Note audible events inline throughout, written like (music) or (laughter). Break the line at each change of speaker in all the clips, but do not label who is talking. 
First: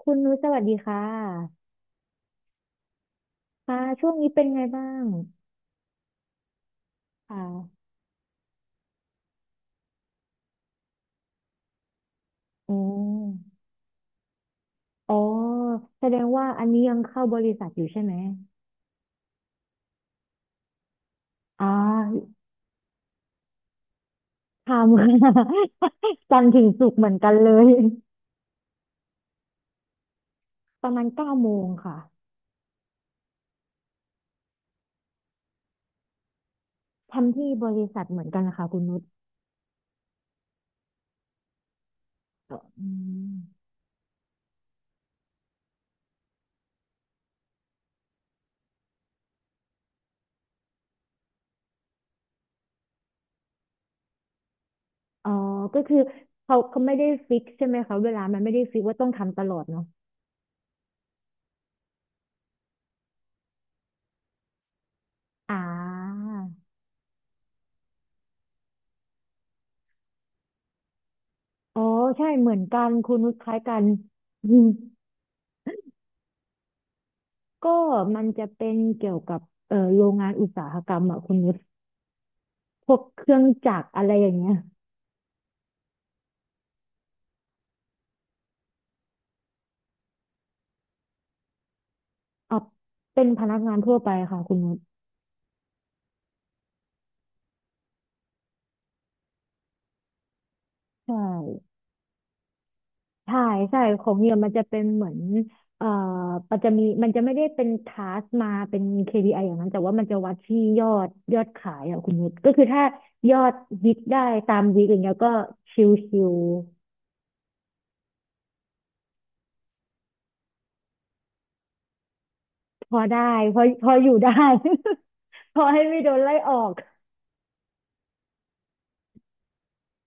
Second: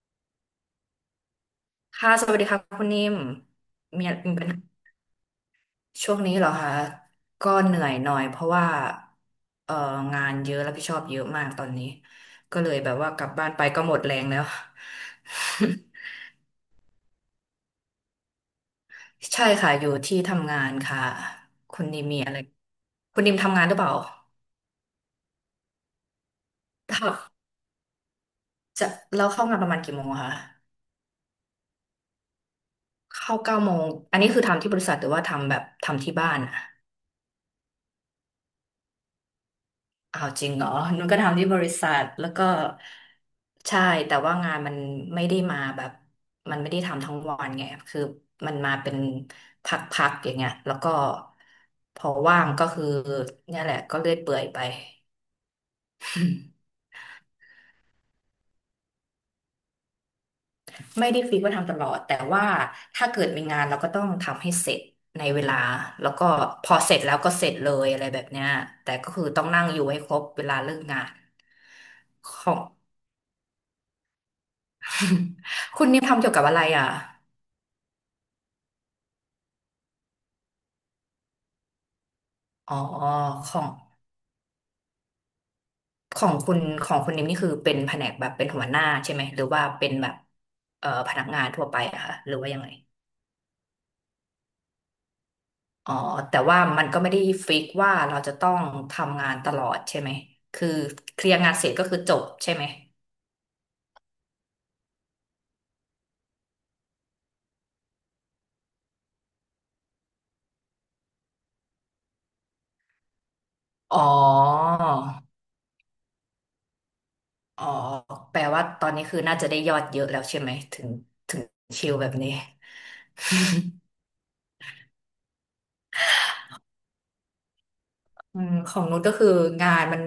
คุณนุชสวัสดีค่ะ
ค่ะสวัสดีค่ะคุณนิ่ม
ค่ะ
มี
ช่วงนี้
มี
เป็
ปั
น
ญ
ไง
หา
บ้าง
ช่วงนี้เหรอคะ
ค
ก็เหนื่
่ะ
อยหน่อยเพราะว่าเอ่องานเยอะรับผิดชอบเยอะมากตอนนี้ก็เล
อื
ยแบบว่ากลับบ้านไป
ม
ก็หมดแรงแล้ว
อ๋อแสดงว่าอันนี้ยังเข้าบริษัทอยู่ใช่ไหม
(laughs) ใช่ค่ะอยู่ที่ทำงานค่ะ
อ่
คุณนิมมีอะ
า
ไรคุณนิมทำงานหรือเปล่า
ทำ (laughs) ค่ะ (laughs) จันทร์ถึงศุกร์เห
ถ้า
มือนกันเลย
จะแล้วเข้างานประมาณกี่โมงอะคะ
ประมาณเก้าโมงค่ะ
เข้าเก้าโมงอันนี้คือทำที่บริษัทหรือว่าทำแบบทำที่บ้านอะ
ทำที่บริษัทเหมือนกันนะคะคุณนุช
อ้าวจริงเหรอนุ่นก็ทำที่บริษัทแล้วก็
อืม
ใช่แต่ว่างานมันไม่ได้มาแบบมันไม่ได้ทำทั้งวันไงคือมันมาเป็นพักๆอย่างเงี้ยแล้วก็พอว่างก็คือเนี่ยแหละก็เลื่อยเปื่อยไป
อ๋อก็คือเขาไม่ได้ฟิกใช่ไหมคะเวลามันไม่ได้ฟิกว่าต้องทำตลอดเนาะ
ไม่ได้ฟิกว่าทำตลอดแต่ว่าถ้าเกิดมีงานเราก็ต้องทำให้เสร็จในเวลา
อ่
แล้วก็
า
พอเสร็จแล้วก็เสร็จเลยอะไรแบบเนี้ยแต่ก็คือต้องนั่งอยู่ให้ครบเวลาเลิกงาน
อ๋อใช่
ข
เหมือน
อง
กันคุณนุชคล้ายกัน
(laughs) คุณนิวทำเกี่ยวกับอะไรอ่ะ
ก็มันจะเป็นเกี่ยวกับโรงงานอุตสาหกรรมอะคุณนุช
อ๋อ
พวกเครื่อง
ของ
จักรอะไรอย่างเงี้ย
ของคุณนิมนี่คือเป็นแผนกแบบเป็นหัวหน้าใช่ไหมหรือว่าเป็นแบบพนักงานทั่วไปอะคะหรือว่า
เ
ยังไง
เป็นพนักงานทั่วไปค่ะคุณนุช
อ๋อแต่ว่ามันก็ไม่ได้ฟิกว่าเราจะต้องทำงานตลอดใช่ไหมคือ
ใช
เคลียร์งาน
่
เสร็จก็คือจบใช่ไหม
ใช่ใช่ของเนี่ยมันจะเป็นเหมือนเอ่อมันจะไม่ได้เป็นทาสมาเป็น KPI ออย่างนั้นแต่ว่ามันจะวัดที่ยอดขายอะคุณนุชก็คือถ้ายอดวิก
อ๋อ
ได้ตามวิกอย่างเงี้ยก็ชิว
อ๋อแปลว่าตอนนี้คือน่าจะได้ยอดเยอะแล้วใช่ไหมถึงชิลแบบนี้
ๆพอได้พอพ
(laughs)
ออยู่ได้ (laughs) พอให้ไม่โดนไล่ออก
อืมของนุชก็คืองานมัน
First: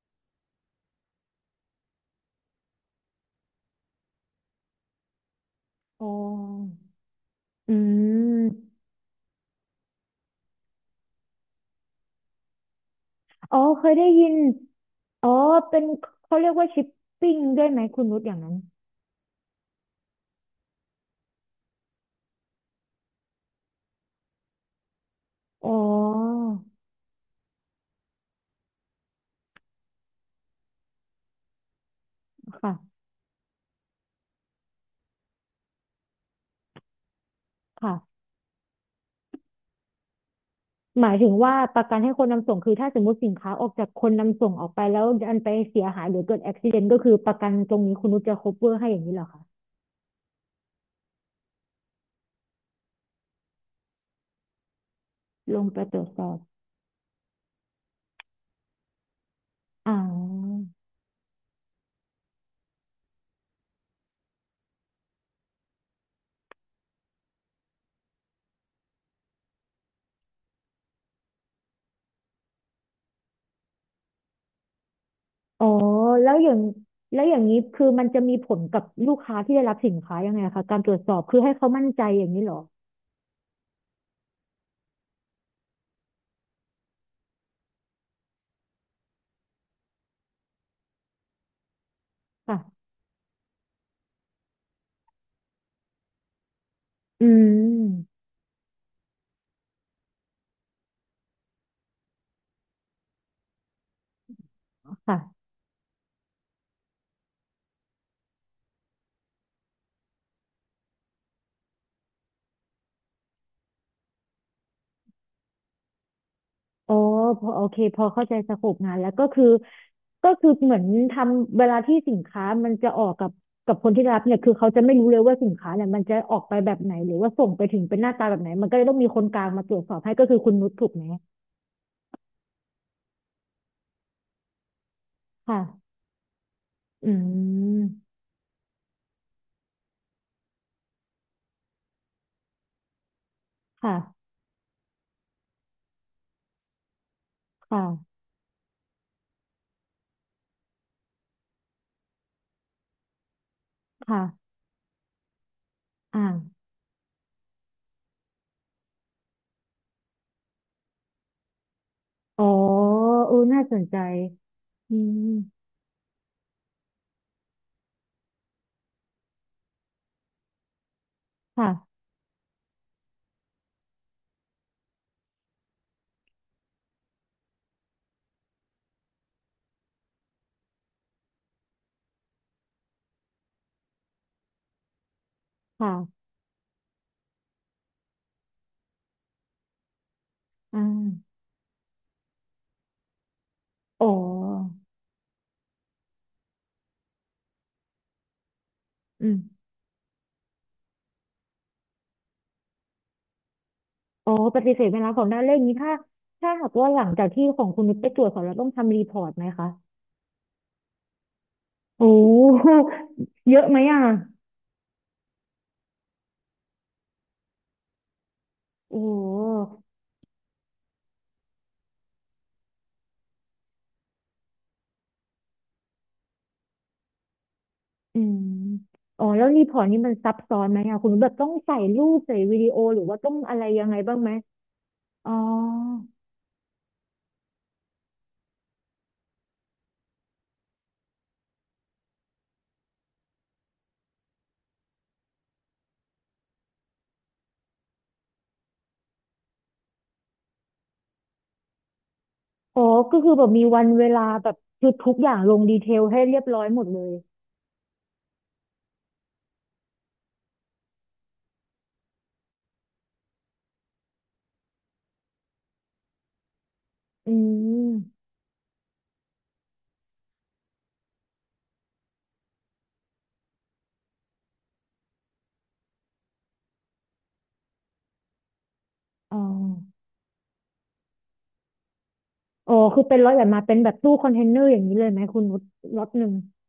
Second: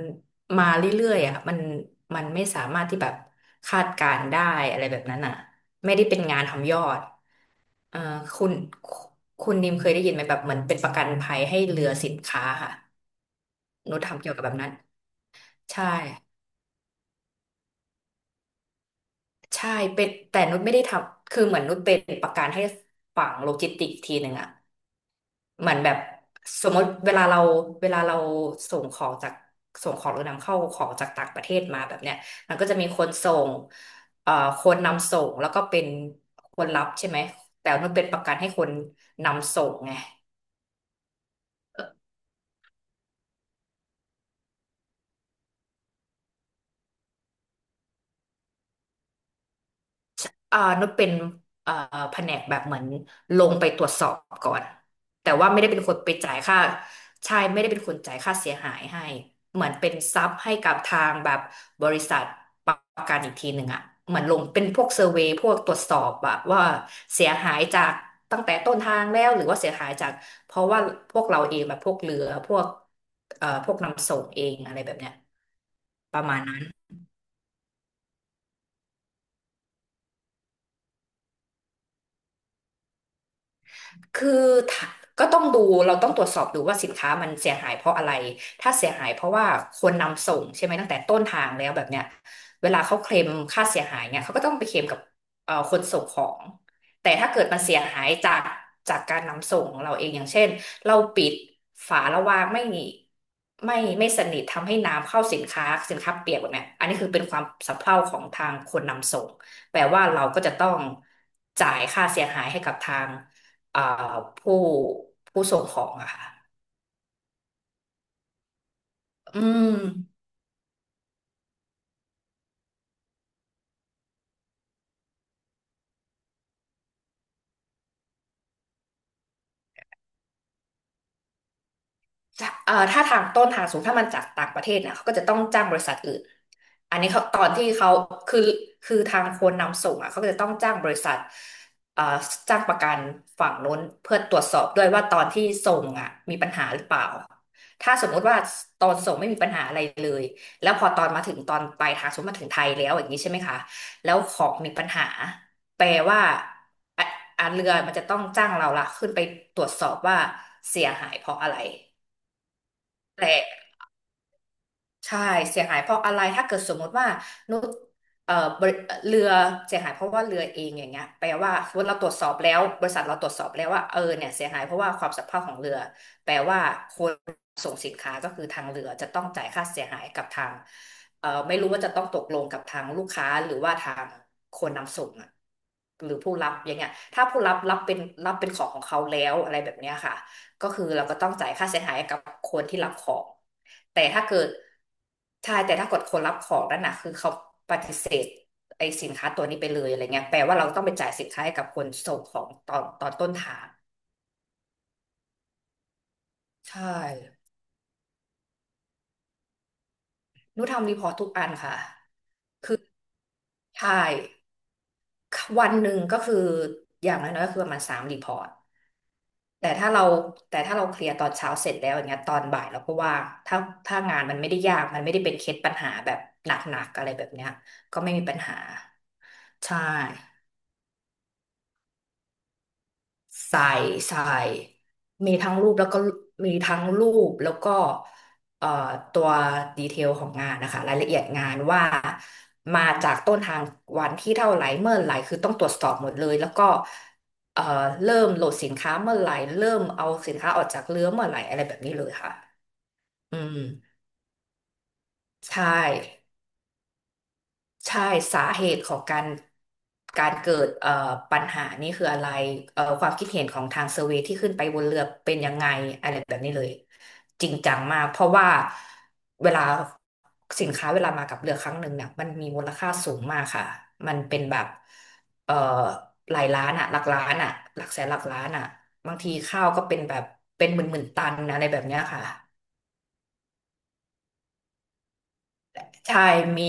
มาเรื่อยๆอ่ะมันไม่สามารถที่แบบคาดการณ์ได้อะไรแบบนั้นอ่ะไม่ได้
อ๋
เป็นงานทำย
อ
อด
อื
เอ่อคุณ
ม
คุณนิมเคยได้ยินไหมแบบเหมือนเป็นประกันภัยให้เรือสินค้าค่ะ
อ๋อเคย
นุช
ได้
ทำ
ยิ
เกี่ย
น
วกับแบบนั้น
อ๋อเป็น
ใช่
เขาเรียกว่าชิปปิ้งด้วยไหมคุณนุชอย่างนั้น
ใช่เป็นแต่นุชไม่ได้ทำคือเหมือนนุชเป็นประกันให้ฝั่งโลจิสติกส์ทีหนึ่งอ่ะ เห
อ๋อ
มือนแบบสมมติเวลาเราส่งของจากส่งของหรือนำเข้าของจากต่างประเทศมาแบบเนี้ยมันก็
ค่ะ
จะมีคนส่งเอ่อคนนำส่งแล้วก็เป็นคนรับใช่ไหมแต่มันเป็นป
ค่ะ
ระกันให้คนนำส่งไง
หมายถึงว่าประกันให้คนนำส่งคือถ้าสมมติสินค้าออกจากคนนำส่งออกไปแล้วอันไปเสียหายหรือเกิดอุบัติเหตุก็คือประกันตรงนี้คุณนุชจะ cover ให้อย่างนี้เหรอคะ
อ่านุชเป็นเอ่อแผนกแบบเหมือนลงไปตรวจสอบก่อนแต่ว่า
ล
ไม่
ง
ได้
ไป
เป็นค
ต
น
รวจ
ไป
สอ
จ่าย
บ
ค่าใช่ไม่ได้เป็นคนจ่ายค่าเสียหายให้เหมือนเป็
อ๋
นซับให้
อ
กับทางแบบบริษัทประกันอีกทีหนึ่งอะเหมือนลงเป็นพวกเซอร์เวย์พวกตรวจสอบแบบว่าเสียหายจากตั้งแต่ต้นทางแล้วหรือว่าเสียหายจากเพราะว่าพวกเราเองแบบพวกเรือพวกพวกนำส่งเองอะไรแบบเนี้ย
อ๋อ
ประ
แล้ว
มาณ
อย่า
นั้
ง
น
แล้วอย่างนี้คือมันจะมีผลกับลูกค้าที่ได้รับสินค้ายังไงคะการตรวจสอบคือให้เขามั่นใจอย่างนี้เหรอ
คือถ้าก็ต้องดูเราต้องตรวจสอบดูว่าสินค้ามันเสียหายเพราะอะไรถ้าเสียหายเพราะว่าคนนำส่งใช่ไหมตั้งแต่ต้นทางแล้วแบบเนี้ย
ค่ะ
เวลาเขาเคลมค่าเสียหายเนี่ยเขาก็ต้องไปเคลมกับคนส่งของแต่
อื
ถ้าเกิดมันเสียหาย
ม
จากจากการนำส่งของเราเองอย่างเช่นเราปิดฝาระวางไม่ไม่สนิททำให้น้ำเข้าสิน
ค่ะ
ค้าสินค้าเปียกแบบเนี้ยอันนี้คือเป็นความสะเพร่าของทางคนนำส่งแปลว่าเราก็จะต้องจ่ายค่าเสียหายให้กับทาง อ่าผู้ผู้ส่งของอะค่ะ
อ๋อพอโอเคพอเข้าใจสโคปงานแล้วก็
อื
คือ
ม
ก็คือเหมือนทำเวลาที่สินค้ามันจะออกกับคนที่รับเนี่ยคือเขาจะไม่รู้เลยว่าสินค้าเนี่ยมันจะออกไปแบบไหนหรือว่าส่งไปถึงเป็นหน้าตาแบบไหนมันก็เลยต้องมีคนกลางมาตรวจสอบให้ก็คือคุณนุชถูกไหม
ถ้าถ้าทางต้นทางสูงถ้ามันจากต่างประเทศนะเขาก็จะต้อง
ค่ะ
จ้างบริษัทอื่นอัน
อื
นี้เขาตอนที่เขา
ม
คือคือทางคนนำส่งอ่ะเขาก็จะต้องจ้างบริษัทเอ่อจ้างประกันฝั่งโน้นเพื่อ
ค่ะ
ตรวจสอบด้วยว่าตอนที่ส่งอ่ะมีปัญหาหรือเปล่า
ค
ถ้าสม
่ะ
มุติว่าตอนส่งไม่มีปัญหาอะไรเลยแล้วพอตอนมาถึงตอนปลายทางสมมติมาถึงไทยแล้วอย่างนี้ใช่ไหมคะแล้ว
ค่ะ
ของมีปัญหาแปล
อ
ว่า
่า
อ่ะอ่ะเรือมันจะต้องจ้างเราละขึ้นไปตรวจสอบว่าเสียหายเพราะอะไร
อ๋อเอ
แต่
อน่าสนใจอื
ใช่
ม
เสียหายเพราะอะไรถ้าเกิดสมมติว่านุชเอ่อบริเรือเสียหายเพราะว่าเรือเองอย่างเงี้ยแปลว่าสมมติ
ค่ะ
เราตรวจสอบแล้วบริษัทเราตรวจสอบแล้วว่าเออเนี่ยเสียหายเพราะว่าความสัมพันธ์ของเรือแปลว่าคนส่งสินค้าก็คือทางเรือจะต้องจ่ายค่าเสียหายกับทางไม่รู้ว่าจะต้องตกลงกับทางลูกค้าหรือว่าทางคนนำส่งอะหรือ
ค่ะ
ผู้รับอย่างเงี้ยถ้าผู้รับรับเป็นรับเป็นของของเขาแล้วอะไรแบบเนี้ยค่ะ ก็
อ่
คือเราก็ต้อง
า
จ่ายค่าเสียหายกับคนที่รับของ แต่
อ๋อ
ถ้าเกิดใช่แต่ถ้าเกิดคนรับของนั่นน่ะคือเขาปฏิเสธไอ้สิน
อื
ค้า
ม
ตัวนี้ไปเลยอะไรเงี้ยแปลว่าเราต้องไปจ่ายสินค้าให้กับคนส่งของตอนต้นทาง
อ๋อปฏิเสธไม่รับของหน้าเลขนี้ถ้าถ้าหาก
ใช่
ว่าหลังจากที่ของคุณนุชไปตรวจสอบแล้วต้องทำรีพอร์ตไหมคะ
หนูทำรีพอร์ตทุกอันค่ะ
โอ้โหเยอะไหม
ใช่
อ่ะ
วันหนึ่งก็คืออย่างน้อยๆก็คือประมาณสามรีพอร์ต
โอ้โ
แต่
ห
ถ้าเราแต่ถ้าเราเคลียร์ตอนเช้าเสร็จแล้วอย่างเงี้ยตอนบ่ายเราก็ว่างถ้างานมันไม่ได้ยากมันไม่ได้เป็นเคสปัญหาแบบหนักๆอะไรแบบเนี้ยก็ไม่
อื
มีปั
ม
ญหา
อ๋อแล้วรีพ
ใช่
อร์ตนี้มันซับซ้อนไหมอ่ะคุณนุชแบบต้องใส่รูปใส่วิดีโอหรือว่าต้องอะไร
ใส่
ยังไงบ้าง
ใส่
ไหมอ๋
มี
อ
ทั้งรูปแล้วก็มีทั้งรูปแล้วก็เอ่อตัวดีเทลของงานนะคะรายละเอียดงานว่ามาจากต้นทางวันที่เท่าไหร่เมื่อไหร่คือต้องตรวจสอบหมดเลยแล้วก็เอ่อเริ่มโหลดสินค้าเมื่อไหร่เริ่มเอาสินค้าออกจากเรือเมื่อไหร่อะไรแบบนี้เลยค่ะ
อ๋อก็คือ
อื
แบบมีวัน
ม
เวลาแบบคือทุกอย่างล
ใช่
งดีเทลให้เรียบร้อยหมดเลย
ใช่สาเหตุของการเกิดปัญหานี่คืออะไรความคิดเห็นของทางเซอร์เวย์ที่ขึ้นไปบนเรือเป็นยังไงอะไรแบบนี้เลย
อื
จริงจังมากเพ
ม
ราะว่าเวลาสินค้าเวลามากับเรือครั้งหนึ่งเนี่ยมันมีมูลค่าสูงมากค่ะมันเป็นแบบเอ่อหลายล้านอะหลักล้านอะหลักแสนหลักล้านอะบางที
อ๋อ
ข้าวก็เป็นแบบเป็นหมื่นหมื่นตันนะอะไรแบบเนี้ยค่ะ
อ๋อคือเป็นร้อยแบบมาเป็นแบบตู้คอนเทนเนอร์อย่างนี้เลยไหมคุณนุชล็อต
ใช่
หนึ่ง
มี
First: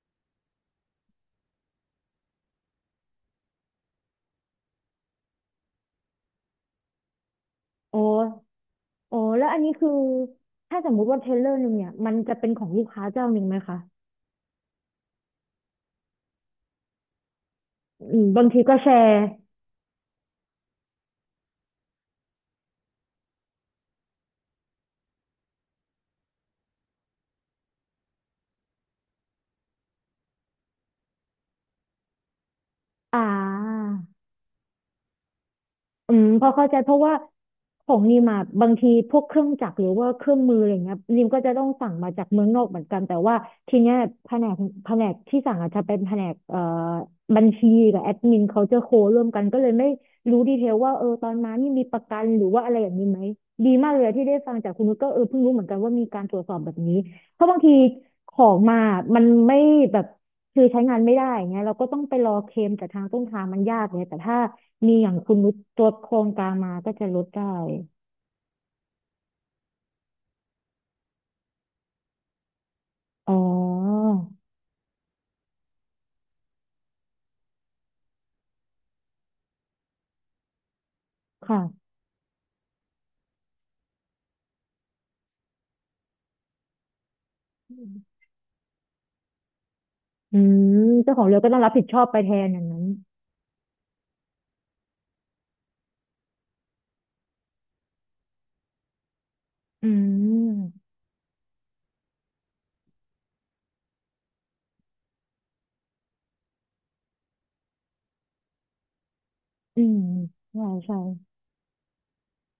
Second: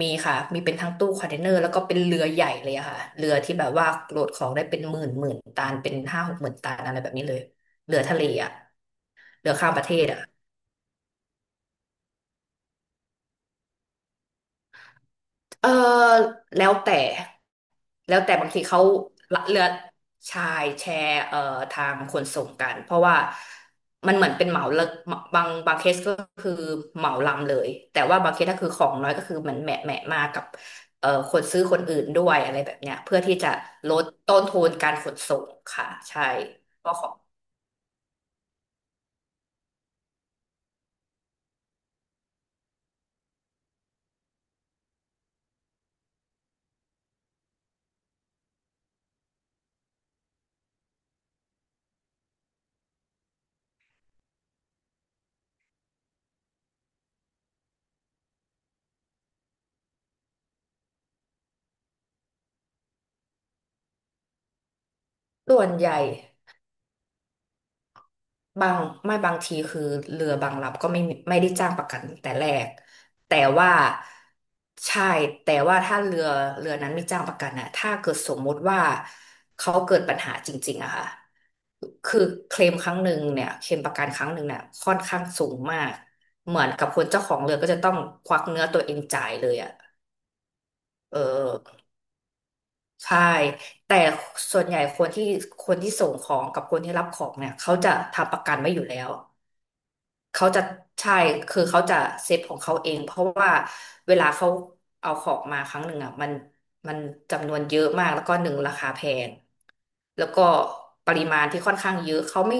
มีค่ะ มีเป็นทั้งตู้คอนเทนเนอร์แล้วก็เป็นเรือใหญ่เลยอะค่ะเรือที่แบบว่าโหลดของได้เป็นหมื่นหมื่นตันเป็นห้าหกหมื่นตันอะไรแบบนี้เลยเรือ
โอ้
ทะเลอะ
อ๋อแล้ว
เรือ
อัน
ข้า
นี้
มประ
คื
เท
อ
ศอะ
ถ้าสมมุติว่าเทเลอร์หนึ่งเนี่ยมันจะเป็นของลูกค้าเจ้าหนึ่งไหมคะ
เออแล้วแต่
อื
แล้ว
ม
แต่
บา
บา
ง
ง
ที
ที
ก็
เขา
แชร์
ละเลือดชายแชร์ทางขนส่งกันเพราะว่ามันเหมือนเป็นเหมาเลิกบางบางเคสก็คือเหมาลำเลยแต่ว่าบางเคสถ้าคือของน้อยก็คือเหมือนแหมะแหมะมากับคนซื้อคนอื่นด้วยอะไรแบบเนี้ยเพื่
อ่า
อที่จะลดต้นทุนการขนส่งค่ะ
อื
ใช่
มพอเข้าใจ
เพ
เพ
ราะ
ราะ
ของ
ว่าของนิมอะบางทีพวกเครื่องจักรหรือว่าเครื่องมืออะไรเงี้ยนิมก็จะต้องสั่งมาจากเมืองนอกเหมือนกันแต่ว่าทีเนี้ยแผนกแผนกที่สั่งอาจจะเป็นแผนกบัญชีกับแอดมินเขาจะโคร่วมกันก็เลยไม่รู้ดีเทลว่าเออตอนมานี่มีประกันหรือว่าอะไรอย่างนี้ไหมดีมากเลยที่ได้ฟังจากคุณนุชก็เออเพิ่งรู้เหมือนกันว่ามีการตรวจสอบแบบนี้เพราะบางทีของมามันไม่แบบคือใช้งานไม่ได้เงี้ยเราก็ต้องไปรอเคลมจากทางต้นทางมันยากเลยแต่ถ้า มีอย่างคุณนุช
ส่วน
ล
ใหญ่
ดโครงการมาก็จะลดได้
บางไม่บางทีคือเรือบางลำก็ไม่มีไม่ได้จ้างประกันแต่แรก
อ๋อ
แต่ว่าใช่แต่ว่าถ้าเรือเรือนั้นไม่จ้างประกันอะถ้าเกิดสมมติว่าเขาเกิดปัญหาจริงๆอะค่ะ
ค่ะ
คือเคลมครั้งหนึ่งเนี่ยเคลมประกันครั้งหนึ่งเนี่ยค่อนข้างสูงมากเหมือนกับคนเจ้าของเรือก็จะต้องควักเนื้อตัวเองจ่ายเลยอะ
อืมเจ้า
เอ
ของเรือก็ต้องรับผิ
อ
ดชอบไปแทนอย่างนั้น
ใช่แต่ส่วนใหญ่คนที่ส่งของกับคนที่รับของเนี่ยเขาจะทำประกันไว้อยู่แล้ว
อื
เขาจะ
ม
ใช่คือเขาจะเซฟของเขาเองเพราะว่าเวลาเขาเอาของมาครั้งหนึ่งอ่ะมันจำนวนเยอะมากแล้วก็หนึ่งราคาแพง
อืม
แล้วก็
ใช่ใช่
ปริมาณที่ค่อนข้างเยอะเขาไม่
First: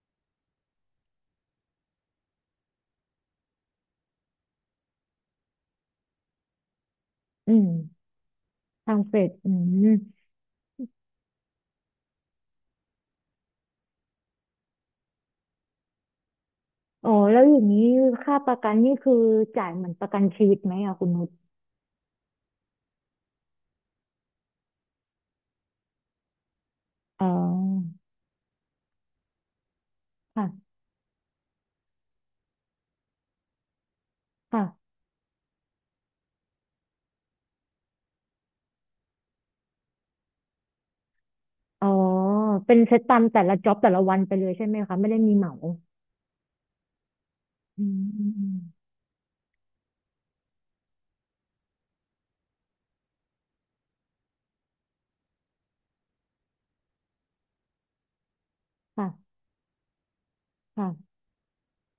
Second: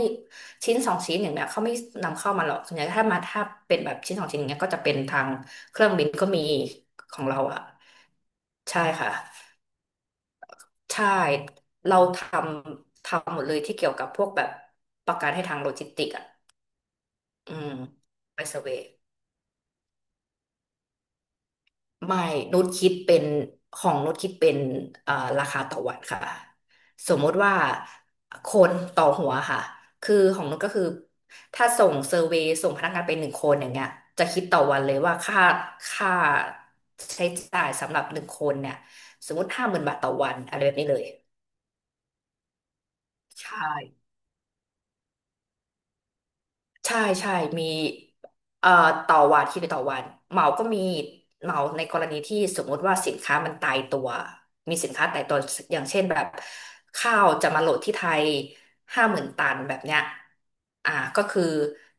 ชิ้นสองชิ้นอย่างเนี้ยเขาไม่นำเข้ามาหรอกส่วนใหญ่ถ้ามาถ้าเป็นแบบชิ้นสองชิ้นอย่างเงี้ยก็จะเป็นทางเครื่องบินก็มีของเรา
อื
อ่ะ
ม
ใช่
ทาง
ค่ะ
เฟดอืม
ใช่เราทำทำหมดเลยที่เกี่ยวกับพวกแบบประกันให้ทางโลจิสติกอ่ะ
อ๋อแล้ว
อื
อย่าง
ม
นี้ค่า
ไป
ป
เซอ
ระ
ร์
กั
เว
น
ย์
นี่คือจ่ายเหมือนประกันชีวิตไหมอะคุณนุช
ไม่นุชคิดเป็นของนุชคิดเป็นเอ่อราคาต่อวันค่ะ สม
อ๋
มติว่า
อ
คนต่อหัวค่ะ คือของนุชก็
ค่ะ
คือถ้าส่งเซอร์เวย์ส่งพนักงานไปหนึ่งคนอย่างเงี้ยจะคิดต่อ
ค่ะ
วันเลยว่าค่าใช้จ่ายสำหรับหนึ่งคนเนี่ยสมมติห้าหมื่นบาทต่อวันอะไรแบบนี้เลย
อ๋อเป็นเซตตามแต่
ใช
ละจ็อบแต่ละ
่
วันไปเลยใช่ไหมคะไม่ได้มีเหมา
ใช่ใช่มี
อืมอืมอืม
เอ่อต่อวันคิดเป็นต่อวันเหมาก็มีเหมาในกรณีที่สมมติว่าสินค้ามันตายตัวมีสินค้าตายตัวอย่างเช่นแบบข้าวจะมาโหลดที่ไทยห้าหมื่น
ค่ะ
ตันแบบเนี้ยอ่า
ค่
ก็คือ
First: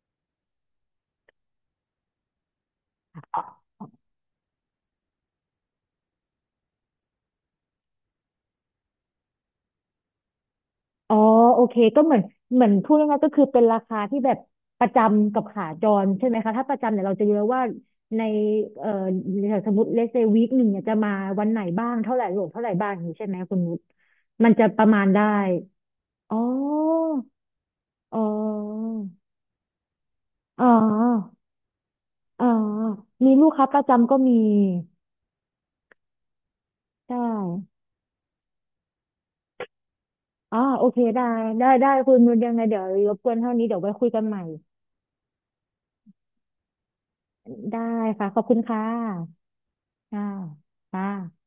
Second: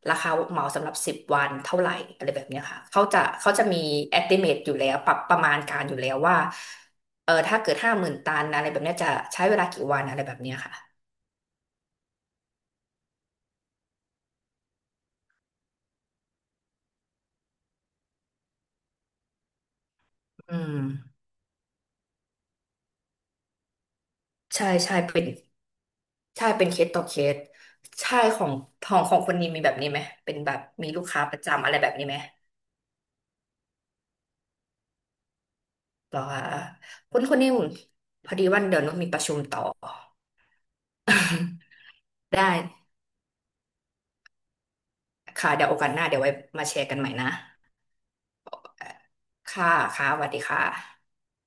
ราคาเหมาสำหรับสิบวันเท่าไหร่อะไรแบบเนี้ยค่ะเขาจะ
ะ
มี estimate อยู่แล้วปรับประมาณการอยู่แล้วว่าเออถ้าเกิดห้าหมื่นตันอะไรแบบเนี้ยจะใช้เวลากี่วันอะไรแบบเนี้ยค่ะ
อ๋อโอเคก็เหมือนเหมือนพูดง่ายๆก็คือเป็นราคาที่แบบประจำกับขาจรใช่ไหมคะถ้าประจำเนี่ยเราจะเยอะว่าในเอ่อสมมติเลเซวีค
อื
หนึ่ง
ม
เนี่ยจะมาวันไหนบ้างเท่าไหร่รวมเท่าไหร่บ้างอย่างนี้ใช่ไหมคุณนุชมันจะ
ใช่
ประ
ใช่
มาณ
เป็
ได้
น
อ๋
ใช่เป็นเคสต่อ
อ
เคสใช่
อ๋
ของ
อ
ของของคนนี้มีแบบนี้ไหมเป็นแบบ
อ๋อ
มีลูกค้าประจำอะไรแบบนี้ไหม
อ๋อมีลูกค้าประจำก็มี
บอกว่า
ใช่
คุณนิ่มพอดีวันเดี๋ยวนุชมีประชุมต่อ
อ๋อโอเคได้ได้คุณนุ
(laughs)
ช
ได้
ยังไงเดี๋ยวรบกวนเท่านี้เดี๋ยวไว้คุยกันใหม่
ค่ะเดี๋ยวโอกาสหน้าเดี๋ยวไว้มาแชร์กันใหม่นะ
ได้ค่ะขอบคุณค่ะ
ค่ะค่ะส
ค่ะ
วัสดีค่ะ
ค่ะ